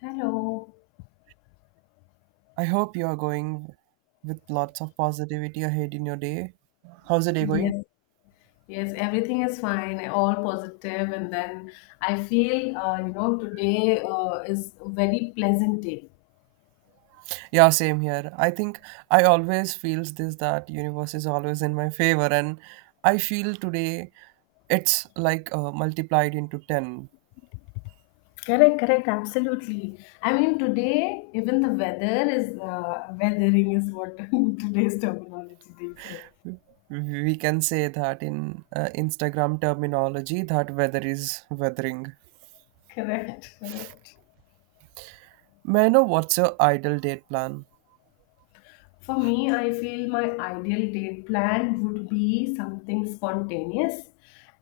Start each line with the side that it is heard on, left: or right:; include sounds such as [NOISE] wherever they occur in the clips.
left: Hello.
right: I hope you are going with lots of positivity ahead in your day. How's the day going?
left: Yes, yes, everything is fine, all positive, and then I feel, today is a very pleasant day.
right: Yeah, same here. I think I always feels this that universe is always in my favor and I feel today it's like multiplied into 10.
left: Correct, absolutely. I mean, today even the weather is weathering is what [LAUGHS] today's terminology they say.
right: We can say that in Instagram terminology that weather is weathering.
left: Correct.
right: May I know what's your ideal date plan?
left: For me, I feel my ideal date plan would be something spontaneous,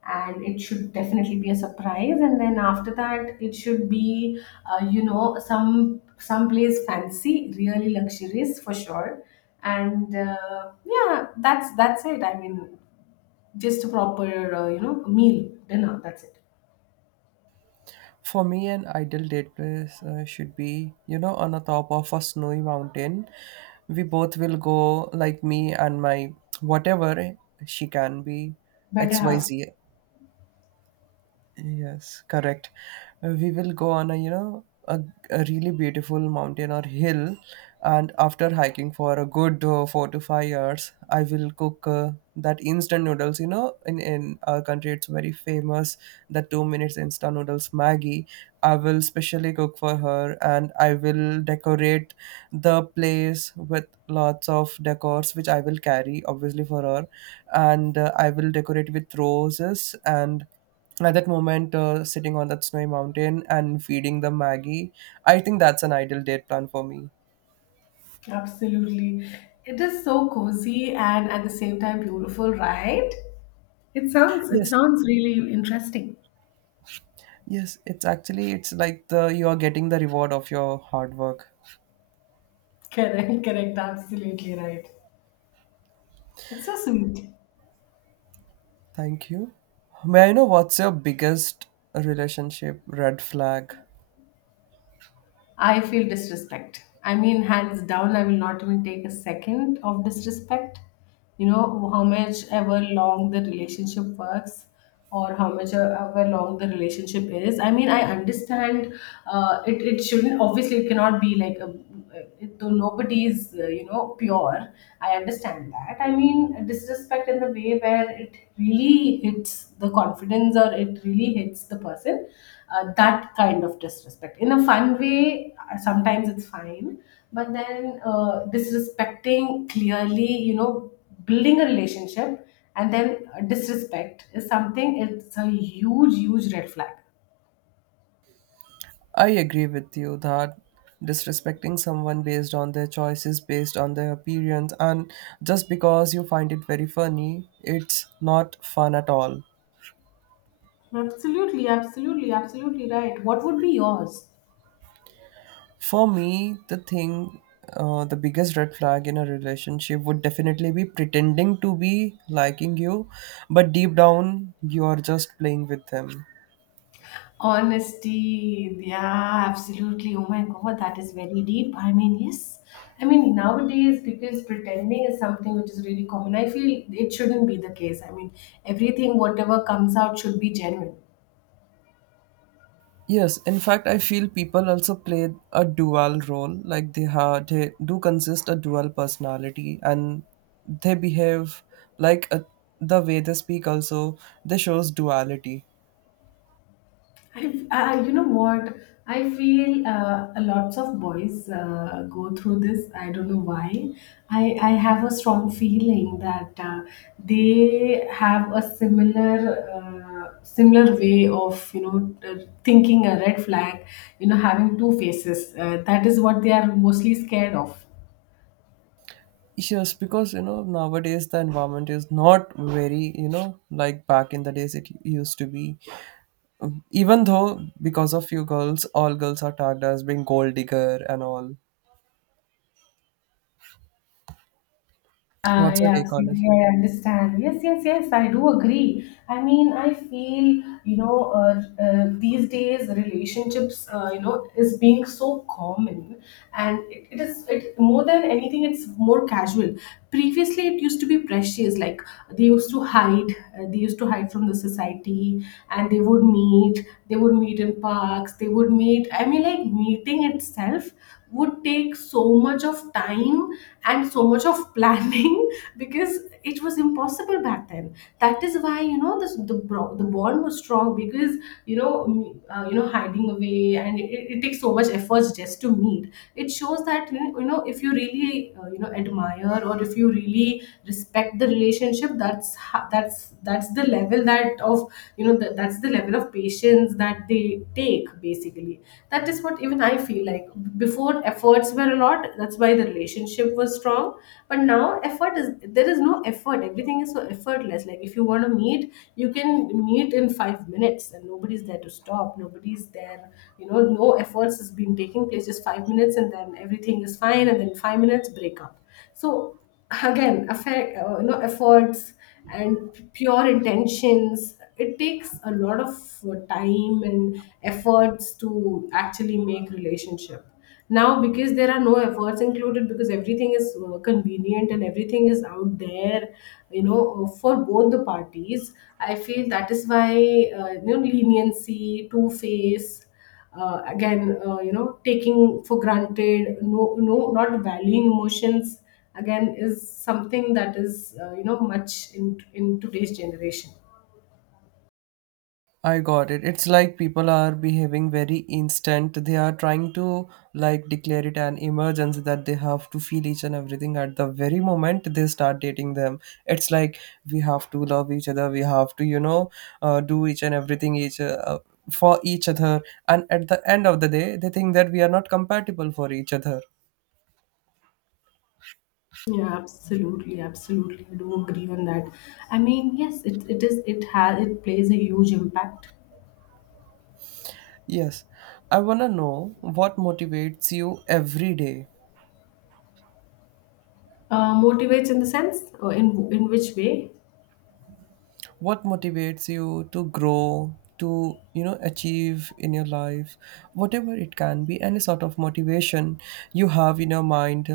left: and it should definitely be a surprise, and then after that it should be some place fancy, really luxurious for sure. And yeah, that's it. I mean, just a proper meal, dinner, that's it.
right: For me, an ideal date place should be, you know, on the top of a snowy mountain. We both will go, like me and my whatever she can be,
left: Better half.
right: XYZ. Yes, correct. We will go on a, you know, a really beautiful mountain or hill, and after hiking for a good 4 to 5 hours, I will cook that instant noodles. You know, in our country, it's very famous, the 2 minutes instant noodles Maggie. I will specially cook for her, and I will decorate the place with lots of decors which I will carry obviously for her, and I will decorate with roses. And at that moment, sitting on that snowy mountain and feeding the Maggie, I think that's an ideal date plan for me.
left: Absolutely, it is so cozy and at the same time beautiful, right? It sounds it
right: Yes,
left: sounds really interesting.
right: yes, it's actually, it's like the you are getting the reward of your hard work.
left: Correct, absolutely right. That's so sweet.
right: Thank you. May I know what's your biggest relationship red flag?
left: I feel disrespect. I mean, hands down, I will not even take a second of disrespect. You know, how much ever long the relationship works or how much ever long the relationship is. I mean, I understand it shouldn't, obviously, it cannot be like a, though nobody is pure. I understand that. I mean, disrespect in the way where it really hits the confidence or it really hits the person, that kind of disrespect in a fun way, sometimes it's fine. But then disrespecting clearly, you know, building a relationship, and then disrespect is something, it's a huge red flag.
right: I agree with you that disrespecting someone based on their choices, based on their appearance, and just because you find it very funny, it's not fun at all.
left: Absolutely right. What would be yours?
right: For me, the thing, the biggest red flag in a relationship would definitely be pretending to be liking you, but deep down, you are just playing with them.
left: Honesty, yeah, absolutely. Oh my god, that is very deep. I mean, yes. I mean, nowadays, because pretending is something which is really common, I feel it shouldn't be the case. I mean, everything, whatever comes out, should be genuine.
right: Yes, in fact, I feel people also play a dual role. Like they do consist a dual personality, and they behave like a, the way they speak also, they shows duality.
left: You know what? I feel a lots of boys go through this. I don't know why. I have a strong feeling that they have a similar way of, you know, thinking a red flag. You know, having two faces. That is what they are mostly scared of.
right: Yes, because you know nowadays the environment is not, very you know, like back in the days it used to be. Even though because of you girls, all girls are tagged as being gold digger and all.
left: Ah,
right: What's your
left: yeah,
right: take on it?
left: absolutely. I understand. Yes. I do agree. I mean, I feel, you know, these days relationships, you know, is being so common, and it is it more than anything. It's more casual. Previously, it used to be precious. Like, they used to hide. They used to hide from the society, and they would meet. They would meet in parks. They would meet. I mean, like meeting itself would take so much of time and so much of [LAUGHS] planning, because it was impossible back then. That is why, you know, this the bond was strong, because, you know, you know, hiding away, and it takes so much efforts just to meet. It shows that, you know, you know, if you really you know, admire, or if you really respect the relationship, that's the level that of, you know, that's the level of patience that they take, basically. That is what even I feel like. Before, efforts were a lot, that's why the relationship was strong. But now, effort is, there is no effort. Everything is so effortless. Like if you want to meet, you can meet in 5 minutes, and nobody's there to stop, nobody's there. You know, no efforts has been taking place, just 5 minutes and then everything is fine, and then 5 minutes break up. So, again, affect, you know, efforts and pure intentions, it takes a lot of time and efforts to actually make relationship. Now, because there are no efforts included, because everything is convenient and everything is out there, you know, for both the parties, I feel that is why you know, leniency, two face, again, you know, taking for granted, not valuing emotions, again, is something that is you know, much in today's generation.
right: I got it. It's like people are behaving very instant. They are trying to like declare it an emergency that they have to feel each and everything at the very moment they start dating them. It's like we have to love each other. We have to, you know, do each and everything, each for each other. And at the end of the day, they think that we are not compatible for each other.
left: Yeah, absolutely. I do agree on that. I mean, yes, it has, it plays a huge impact.
right: Yes, I wanna know what motivates you every day.
left: Motivates in the sense, in which way?
right: What motivates you to grow, to you know, achieve in your life? Whatever it can be, any sort of motivation you have in your mind.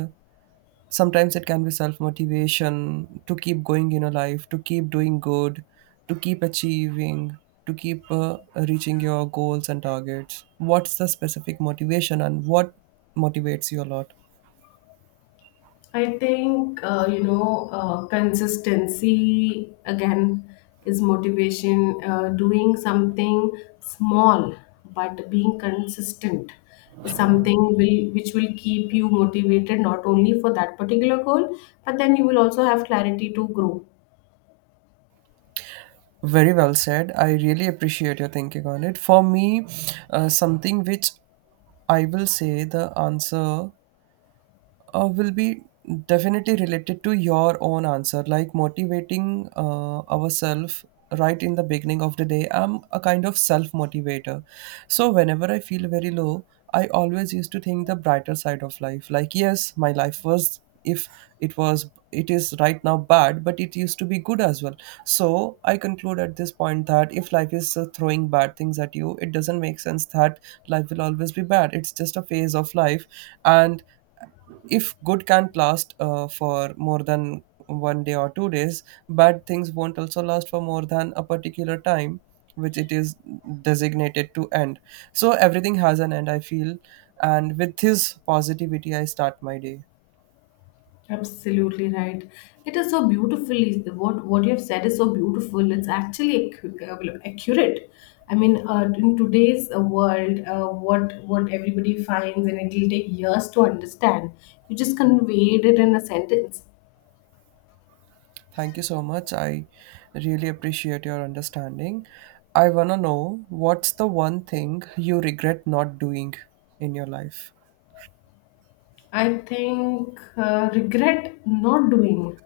right: Sometimes it can be self motivation to keep going in your life, to keep doing good, to keep achieving, to keep reaching your goals and targets. What's the specific motivation and what motivates you a lot?
left: I think you know, consistency again is motivation. Doing something small but being consistent is something will which will keep you motivated, not only for that particular goal, but then you will also have clarity to grow.
right: Very well said. I really appreciate your thinking on it. For me, something which I will say, the answer will be definitely related to your own answer, like motivating ourselves right in the beginning of the day. I'm a kind of self motivator, so whenever I feel very low, I always used to think the brighter side of life. Like yes, my life was, if it was, it is right now bad, but it used to be good as well. So I conclude at this point that if life is throwing bad things at you, it doesn't make sense that life will always be bad. It's just a phase of life. And if good can't last for more than one day or 2 days, bad things won't also last for more than a particular time which it is designated to end. So everything has an end, I feel. And with his positivity, I start my day.
left: Absolutely right. It is so beautifully, what you have said is so beautiful. It's accurate. I mean, in today's world, what everybody finds, and it will take years to understand. You just conveyed it in a sentence.
right: Thank you so much. I really appreciate your understanding. I wanna know what's the one thing you regret not doing in your life.
left: I think regret not doing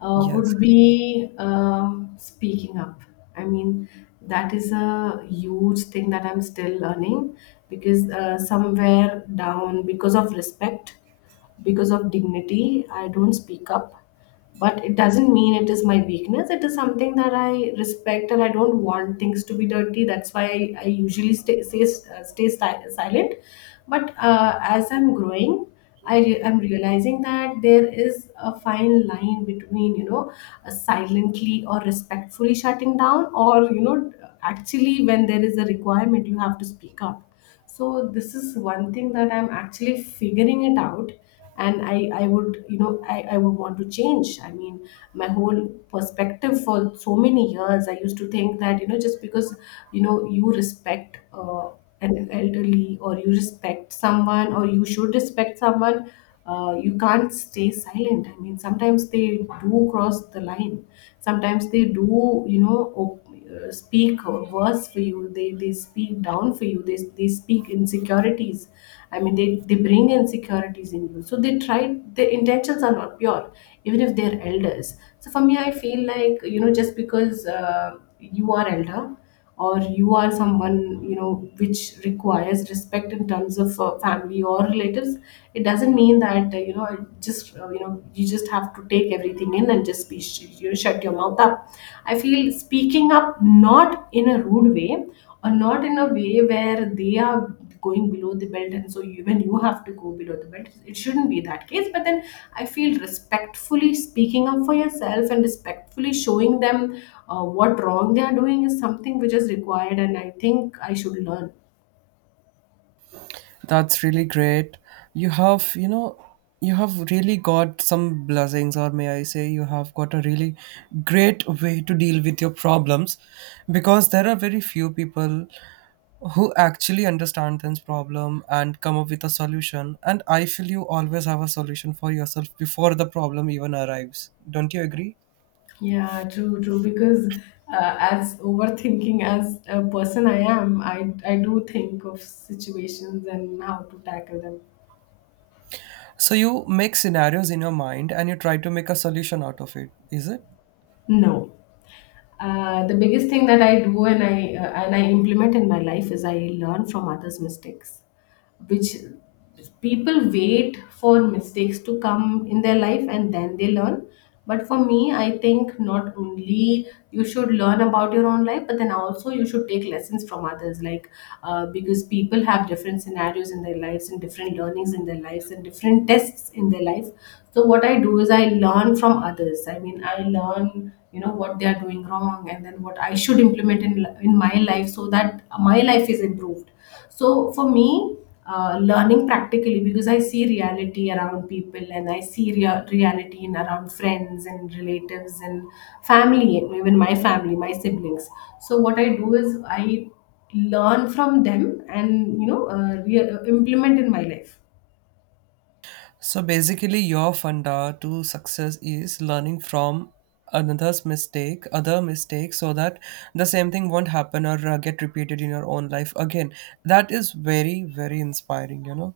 right: Yes.
left: would be speaking up. I mean, that is a huge thing that I'm still learning, because somewhere down, because of respect, because of dignity, I don't speak up. But it doesn't mean it is my weakness, it is something that I respect, and I don't want things to be dirty. That's why I usually stay silent. But as I'm growing, I'm realizing that there is a fine line between, you know, silently or respectfully shutting down, or, you know, actually when there is a requirement, you have to speak up. So this is one thing that I'm actually figuring it out. And I would, you know, I would want to change. I mean, my whole perspective, for so many years I used to think that, you know, just because, you know, you respect an elderly, or you respect someone, or you should respect someone, you can't stay silent. I mean, sometimes they do cross the line, sometimes they do, you know, speak worse for you, they speak down for you, they speak insecurities. I mean, they bring insecurities in you. So they try, their intentions are not pure, even if they're elders. So for me, I feel like, you know, just because you are elder or you are someone, you know, which requires respect in terms of family or relatives, it doesn't mean that you know, just you know, you just have to take everything in and just be you know, shut your mouth up. I feel speaking up, not in a rude way, or not in a way where they are going below the belt, and so even you have to go below the belt. It shouldn't be that case. But then I feel respectfully speaking up for yourself and respectfully showing them what wrong they are doing is something which is required, and I think I should learn.
right: That's really great. You have, you know, you have really got some blessings, or may I say, you have got a really great way to deal with your problems, because there are very few people who actually understand this problem and come up with a solution. And I feel you always have a solution for yourself before the problem even arrives. Don't you agree?
left: Yeah, true. Because as overthinking as a person I am, I do think of situations and how to tackle them.
right: So you make scenarios in your mind and you try to make a solution out of it, is it?
left: No. The biggest thing that I do and I implement in my life is I learn from others' mistakes. Which, people wait for mistakes to come in their life and then they learn. But for me, I think not only you should learn about your own life, but then also you should take lessons from others. Like, because people have different scenarios in their lives and different learnings in their lives and different tests in their life. So what I do is I learn from others. I mean, I learn, you know, what they are doing wrong, and then what I should implement in my life, so that my life is improved. So for me, learning practically, because I see reality around people, and I see reality in around friends and relatives and family, and even my family, my siblings. So what I do is I learn from them, and you know, implement in my life.
right: So basically, your funda to success is learning from another's mistake, other mistakes, so that the same thing won't happen or get repeated in your own life again. That is very, very inspiring, you know.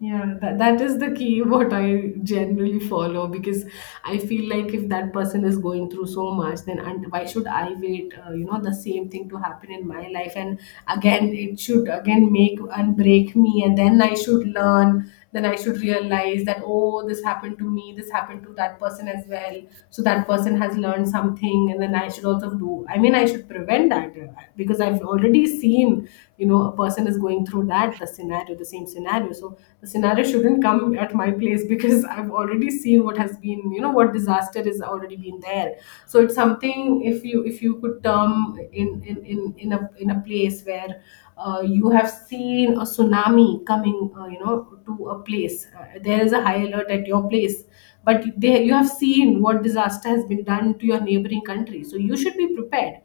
left: Yeah, that is the key [LAUGHS] what I generally follow. Because I feel like if that person is going through so much, then and why should I wait, you know, the same thing to happen in my life? And again, it should again make and break me, and then I should learn, then I should realize that, oh, this happened to me, this happened to that person as well, so that person has learned something and then I should also do, I should prevent that. Because I've already seen, a person is going through that, the scenario, the same scenario, so the scenario shouldn't come at my place [LAUGHS] because I've already seen what has been, what disaster is already been there. So it's something, if you could term in a, in a place where you have seen a tsunami coming, to a place, there is a high alert at your place, but they, you have seen what disaster has been done to your neighboring country, so you should be prepared.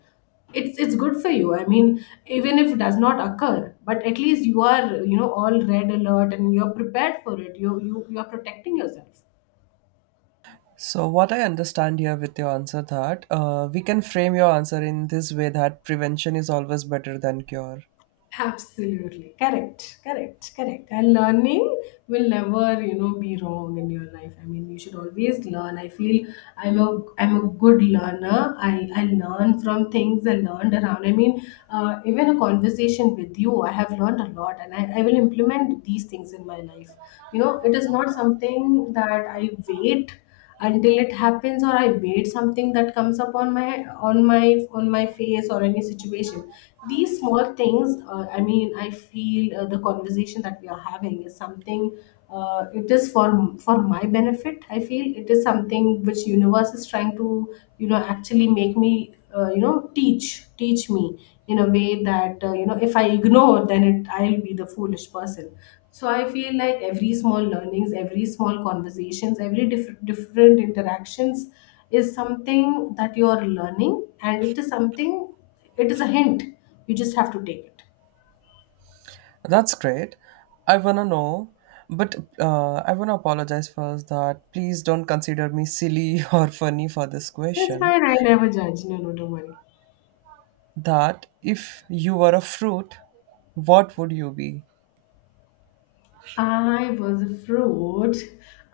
left: It's good for you, I mean, even if it does not occur, but at least you are, all red alert and you're prepared for it, you are protecting yourself.
right: So what I understand here with your answer, that we can frame your answer in this way, that prevention is always better than cure.
left: Absolutely. Correct. Correct. Correct. And learning will never, be wrong in your life. I mean, you should always learn. I feel I'm a good learner. I learn from things I learned around. I mean, even a conversation with you, I have learned a lot and I will implement these things in my life. You know, it is not something that I wait until it happens or I made something that comes up on my on my face or any situation. These small things, I feel the conversation that we are having is something, it is for my benefit. I feel it is something which universe is trying to, actually make me, teach, teach me in a way that, if I ignore then it I'll be the foolish person. So I feel like every small learnings, every small conversations, every different interactions is something that you're learning, and it is something, it is a hint. You just have to take it.
right: That's great. I wanna know, but I wanna apologize first, that please don't consider me silly [LAUGHS] or funny for this
left: It's
right: question.
left: fine, I never judge. No, no, don't worry.
right: That if you were a fruit, what would you be?
left: I was a fruit,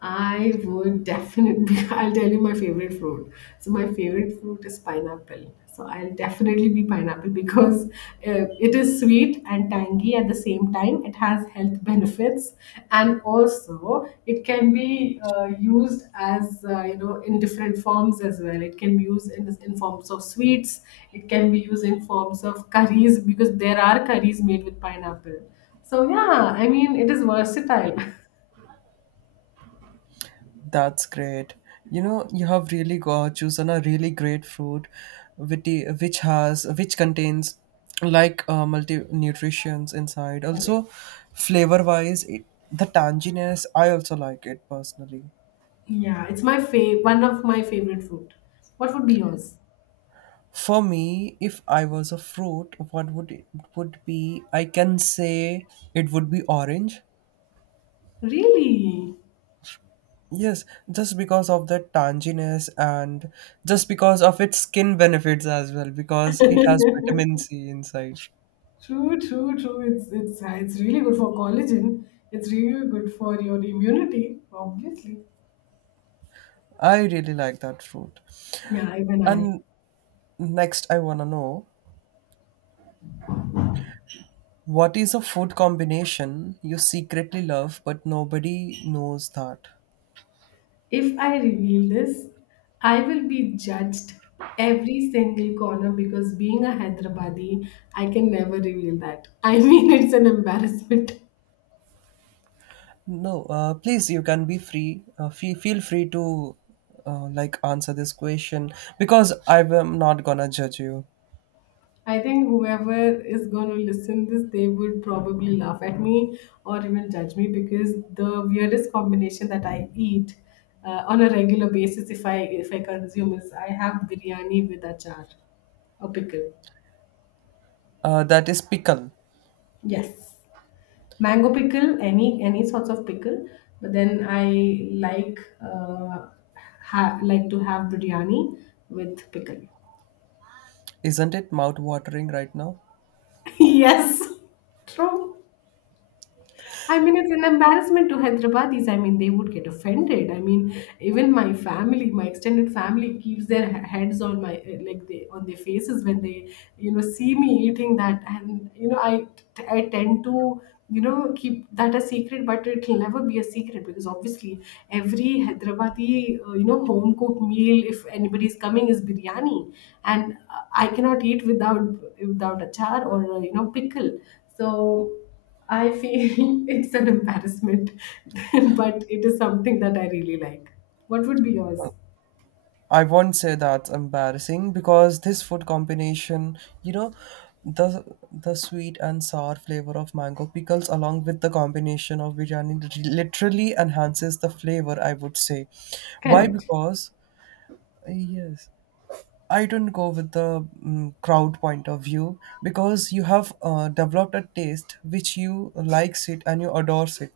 left: I would definitely, [LAUGHS] I'll tell you my favorite fruit. So, my favorite fruit is pineapple. So, I'll definitely be pineapple because it is sweet and tangy at the same time. It has health benefits, and also it can be used as, in different forms as well. It can be used in forms of sweets, it can be used in forms of curries because there are curries made with pineapple. So yeah, I mean it is versatile. [LAUGHS]
right: That's great. You know, you have really got chosen a really great fruit, which has, which contains like multi nutrients inside.
left: Correct.
right: Also, flavor wise, it, the tanginess I also like it personally.
left: Yeah, it's my fav, one of my favorite food. What would be yours?
right: For me, if I was a fruit, what would it would be? I can say it would be orange.
left: Really?
right: Yes, just because of the tanginess and just because of its skin benefits as well, because it has vitamin C inside.
left: True, true, true. It's it's really good for collagen. It's really good for your immunity, obviously.
right: I really like that fruit.
left: Yeah, even I.
right: And next, I want to know, what is a food combination you secretly love but nobody knows that?
left: If I reveal this, I will be judged every single corner because, being a Hyderabadi, I can never reveal that. I mean, [LAUGHS] it's an embarrassment.
right: No, please, you can be free. Feel free to like answer this question, because I am not gonna judge you.
left: I think whoever is going to listen this, they would probably laugh at me or even judge me, because the weirdest combination that I eat on a regular basis, if I consume, is I have biryani with achar, a pickle.
right: That is pickle,
left: Yes, mango pickle, any sorts of pickle. But then I like, like to have biryani with pickle.
right: isn't it? Mouth watering right now.
left: [LAUGHS] Yes, true. I mean, it's an embarrassment to Hyderabadis. I mean, they would get offended. I mean, even my family, my extended family, keeps their heads on my, like they on their faces when they, see me eating that, and I I tend to, keep that a secret, but it'll never be a secret because obviously every Hyderabadi, home cooked meal, if anybody's coming, is biryani, and I cannot eat without, achar or, pickle. So. I feel [LAUGHS] it's an embarrassment, [LAUGHS] but it is something that I really like. What would be yours?
right: I won't say that's embarrassing, because this food combination, you know, the the sweet and sour flavor of mango pickles along with the combination of biryani literally enhances the flavor, I would say. Why?
left: Correct.
right: Because yes. I don't go with the crowd point of view, because you have developed a taste which you likes it and you adores it.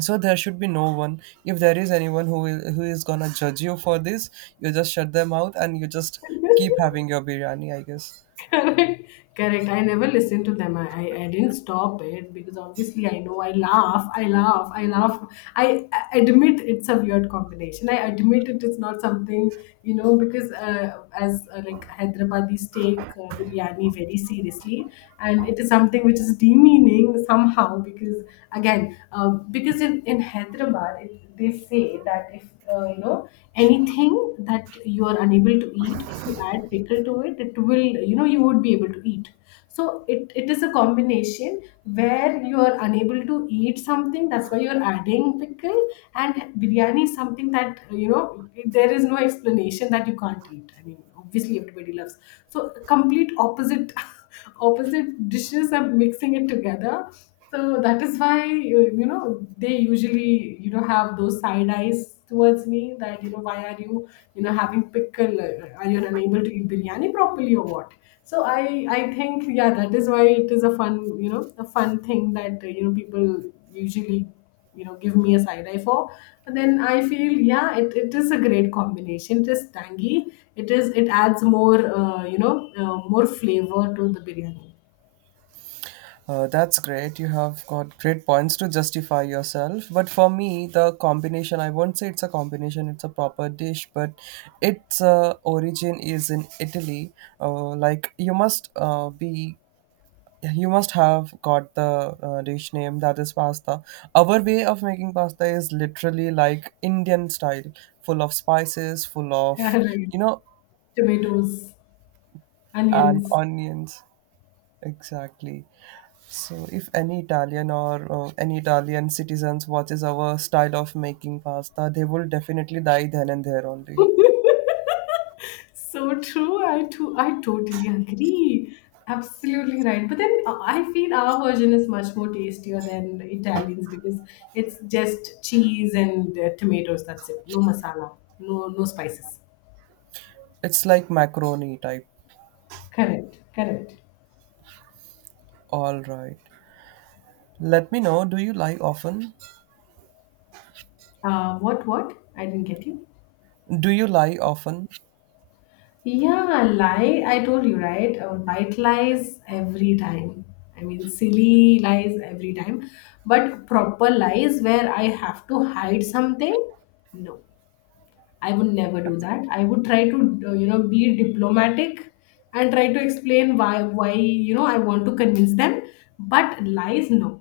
right: So there should be no one. If there is anyone who is gonna judge you for this, you just shut them out and you just keep having your biryani, I guess.
left: Correct. Correct. I never listened to them. I didn't stop it because obviously I know I laugh, I laugh, I laugh. I admit it's a weird combination. I admit it is not something, you know, because as like Hyderabadis take biryani very seriously and it is something which is demeaning somehow, because again, because in Hyderabad, it, they say that, if uh, you know anything that you are unable to eat, if you add pickle to it, it will, you would be able to eat. So it is a combination where you are unable to eat something, that's why you're adding pickle, and biryani is something that, you know, there is no explanation that you can't eat, I mean obviously everybody loves. So complete opposite [LAUGHS] [LAUGHS] opposite dishes and mixing it together. So that is why they usually, have those side eyes towards me, that, why are you, you know having pickle? Are you unable to eat biryani properly or what? So I think yeah, that is why it is a fun, a fun thing that, people usually, give me a side eye for. But then I feel, yeah it is a great combination, it is tangy, it is, it adds more, more flavor to the biryani.
right: That's great. You have got great points to justify yourself. But for me, the combination, I won't say it's a combination, it's a proper dish, but its origin is in Italy. Like, you must be. You must have got the dish name, that is pasta. Our way of making pasta is literally like Indian style, full of spices, full
left: [LAUGHS] Yeah,
right: of,
left: right.
right: you know,
left: Tomatoes,
right: and
left: onions.
right: onions. Exactly. So if any Italian or any Italian citizens watches our style of making pasta, they will definitely die then and there only.
left: So true, I totally agree, absolutely right. But then, I feel our version is much more tastier than Italians, because it's just cheese and, tomatoes, that's it. No masala, no spices.
right: It's like macaroni type.
left: Correct, correct.
right: All right. Let me know, do you lie often?
left: What? I didn't get you.
right: Do you lie often?
left: Yeah, lie. I told you, right? White lies every time. I mean, silly lies every time. But proper lies where I have to hide something, no. I would never do that. I would try to, be diplomatic and try to explain why, you know, I want to convince them. But lies, no,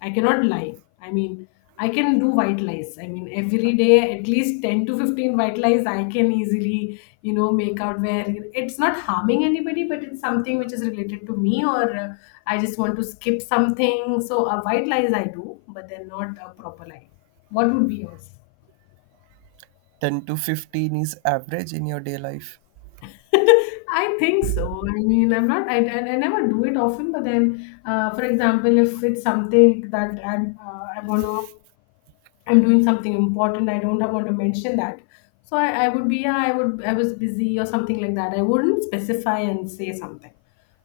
left: I cannot lie. I mean, I can do white lies. I mean, every day at least 10 to 15 white lies I can easily, you know, make out, where it's not harming anybody, but it's something which is related to me, or I just want to skip something. So, a white lies I do, but they're not a proper lie. What would be yours?
right: 10 to 15 is average in your day life.
left: I think so. I mean, I'm not, I never do it often, but then, for example, if it's something that I want to, I'm doing something important, I don't want to mention that. So I would be, yeah, I would, I was busy or something like that. I wouldn't specify and say something.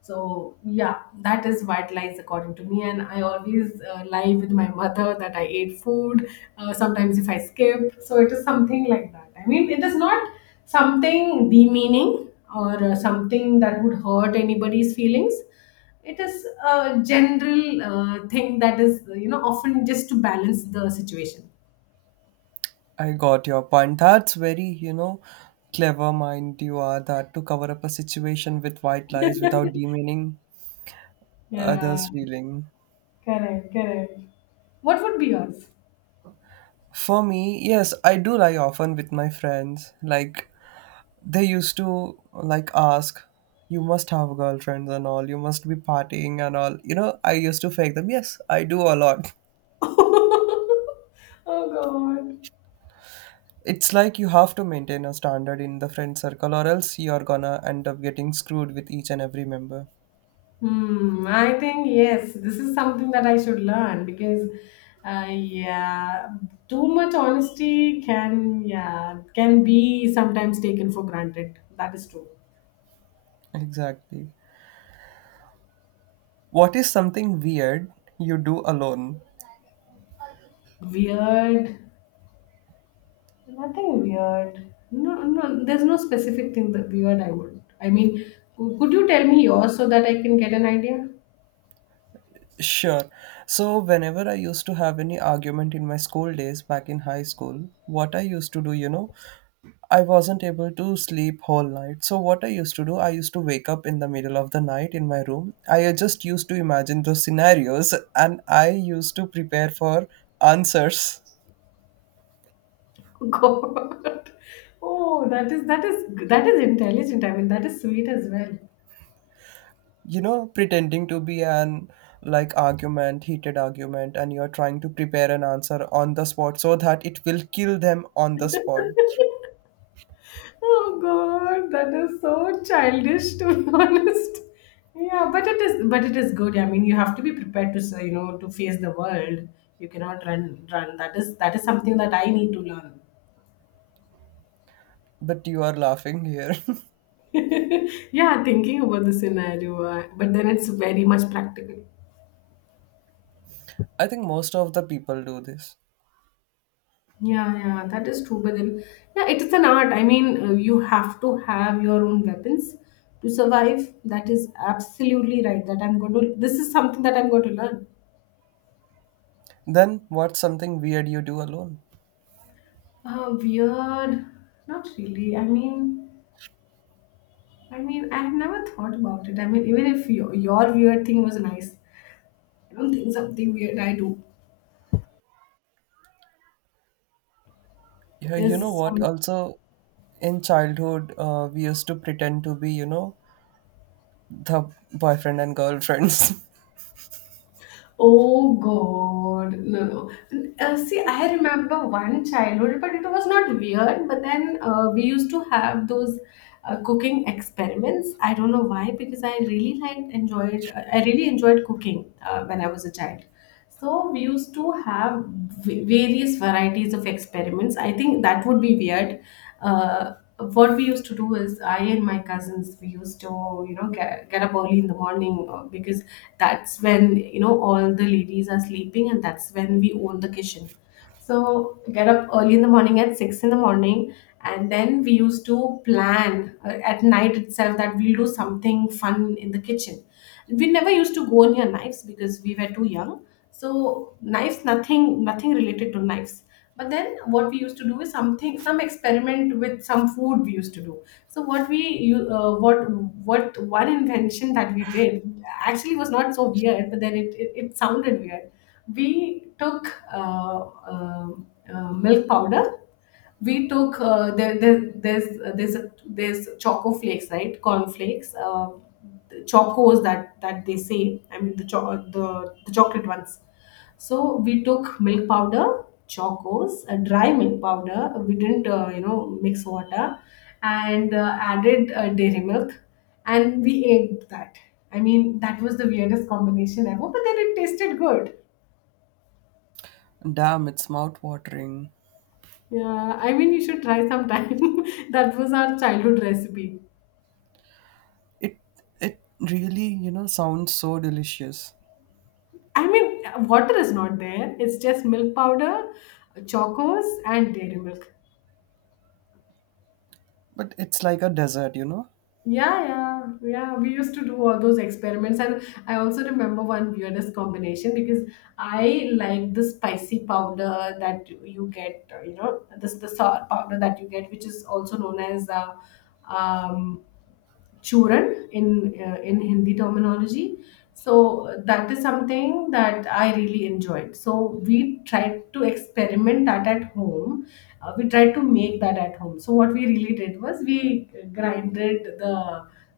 left: So yeah, that is white lies according to me, and I always lie with my mother that I ate food. Sometimes if I skip, so it is something like that. I mean, it is not something demeaning or, something that would hurt anybody's feelings. It is a general, thing that is, you know, often just to balance the situation.
right: I got your point. That's very, you know, clever mind you are, that to cover up a situation with white lies without demeaning
left: Yeah,
right: others' feeling.
left: correct, correct. What would be yours?
right: For me, yes, I do lie often with my friends. Like they used to like ask, "You must have girlfriends and all. You must be partying and all." You know, I used to fake them. Yes, I do a lot.
left: [LAUGHS] Oh God.
right: It's like you have to maintain a standard in the friend circle, or else you're gonna end up getting screwed with each and every member.
left: Hmm, I think yes, this is something that I should learn, because, yeah, too much honesty can, yeah, can be sometimes taken for granted. That is true.
right: Exactly. What is something weird you do alone?
left: Weird, nothing weird. No, no, there's no specific thing that weird I would. I mean, could you tell me yours so that I can get an idea?
right: Sure. So whenever I used to have any argument in my school days back in high school, what I used to do, you know, I wasn't able to sleep whole night. So what I used to do, I used to wake up in the middle of the night in my room. I just used to imagine those scenarios and I used to prepare for answers.
left: [LAUGHS] God, oh, that is that is intelligent. I mean, that is sweet as well.
right: You know, pretending to be an like argument, heated argument, and you're trying to prepare an answer on the spot so that it will kill them on the spot.
left: Oh God, that is so childish to be [LAUGHS] honest. Yeah, but it is, but it is good. I mean, you have to be prepared to say, you know, to face the world. You cannot run. That is something that I need to learn.
right: But you are laughing here.
left: [LAUGHS] Yeah, thinking about the scenario, but then it's very much practical.
right: [LAUGHS] I think most of the people do this.
left: Yeah, yeah, that is true. But then, yeah, it is an art. I mean, you have to have your own weapons to survive. That is absolutely right. That I'm going to. This is something that I'm going to learn.
right: Then what's something weird you do alone?
left: Weird. Not really. I mean, I have never thought about it. I mean, even if your weird thing was nice, I don't think something weird I do
right: Yeah, you know
left: is
right: what?
left: some.
right: Also, in childhood, we used to pretend to be, you know, the boyfriend and girlfriends.
left: Oh God, no, no. See, I remember one childhood, but it was not weird. But then, we used to have those, cooking experiments. I don't know why, because I really liked enjoyed, I really enjoyed cooking, when I was a child. So we used to have various varieties of experiments. I think that would be weird. What we used to do is, I and my cousins, we used to, you know, get up early in the morning, because that's when, you know, all the ladies are sleeping and that's when we own the kitchen. So get up early in the morning at 6 in the morning, and then we used to plan, at night itself, that we'll do something fun in the kitchen. We never used to go near knives because we were too young, so knives, nothing, related to knives. But then what we used to do is something, some experiment with some food we used to do. So what we you what one invention that we did actually was not so weird, but then it sounded weird. We took, milk powder. We took, there's a, there's choco flakes, right, corn flakes, the chocos that they say, I mean, the the chocolate ones. So we took milk powder, chocos, a dry milk powder, we didn't, you know, mix water, and, added, dairy milk, and we ate that. I mean, that was the weirdest combination ever, but then it tasted good.
right: [LAUGHS] Damn, it's mouth-watering.
left: Yeah, I mean, you should try sometime. [LAUGHS] That was our childhood recipe.
right: It it really, you know, sounds so delicious,
left: I mean, water is not there. It's just milk powder, chocos, and dairy milk.
right: but it's like a dessert, you know.
left: Yeah, yeah, yeah. We used to do all those experiments, and I also remember one weirdest combination, because I like the spicy powder that you get. You know, this the sour powder that you get, which is also known as, um, churan in, in Hindi terminology. So that is something that I really enjoyed. So we tried to experiment that at home. We tried to make that at home. So what we really did was we grinded the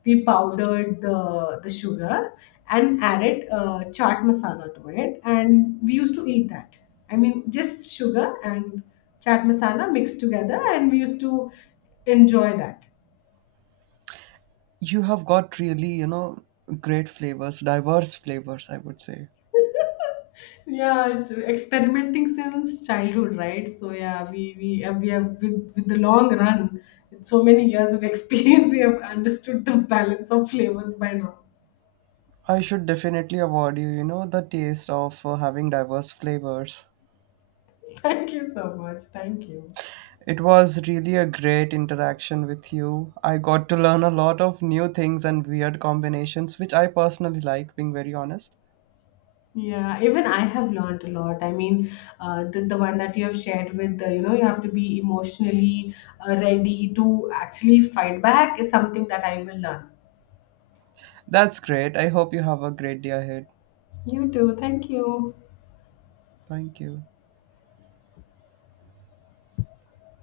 left: we powdered the sugar, and added, chaat masala to it, and we used to eat that. I mean, just sugar and chaat masala mixed together, and we used to enjoy that.
right: You have got really, you know, great flavors, diverse flavors, I would say.
left: Yeah, it's experimenting since childhood, right? So yeah, we have with the long run, with so many years of experience, [LAUGHS] we have understood the balance of flavors by now.
right: I should definitely award you, you know, the taste of having diverse flavors.
left: Thank you so much. Thank you.
right: It was really a great interaction with you. I got to learn a lot of new things and weird combinations, which I personally like, being very honest.
left: Yeah, even I have learned a lot. I mean, the one that you have shared with, the, you know, you have to be emotionally, ready to actually fight back, is something that I will learn.
right: That's great. I hope you have a great day ahead.
left: You too. Thank you.
right: Thank you.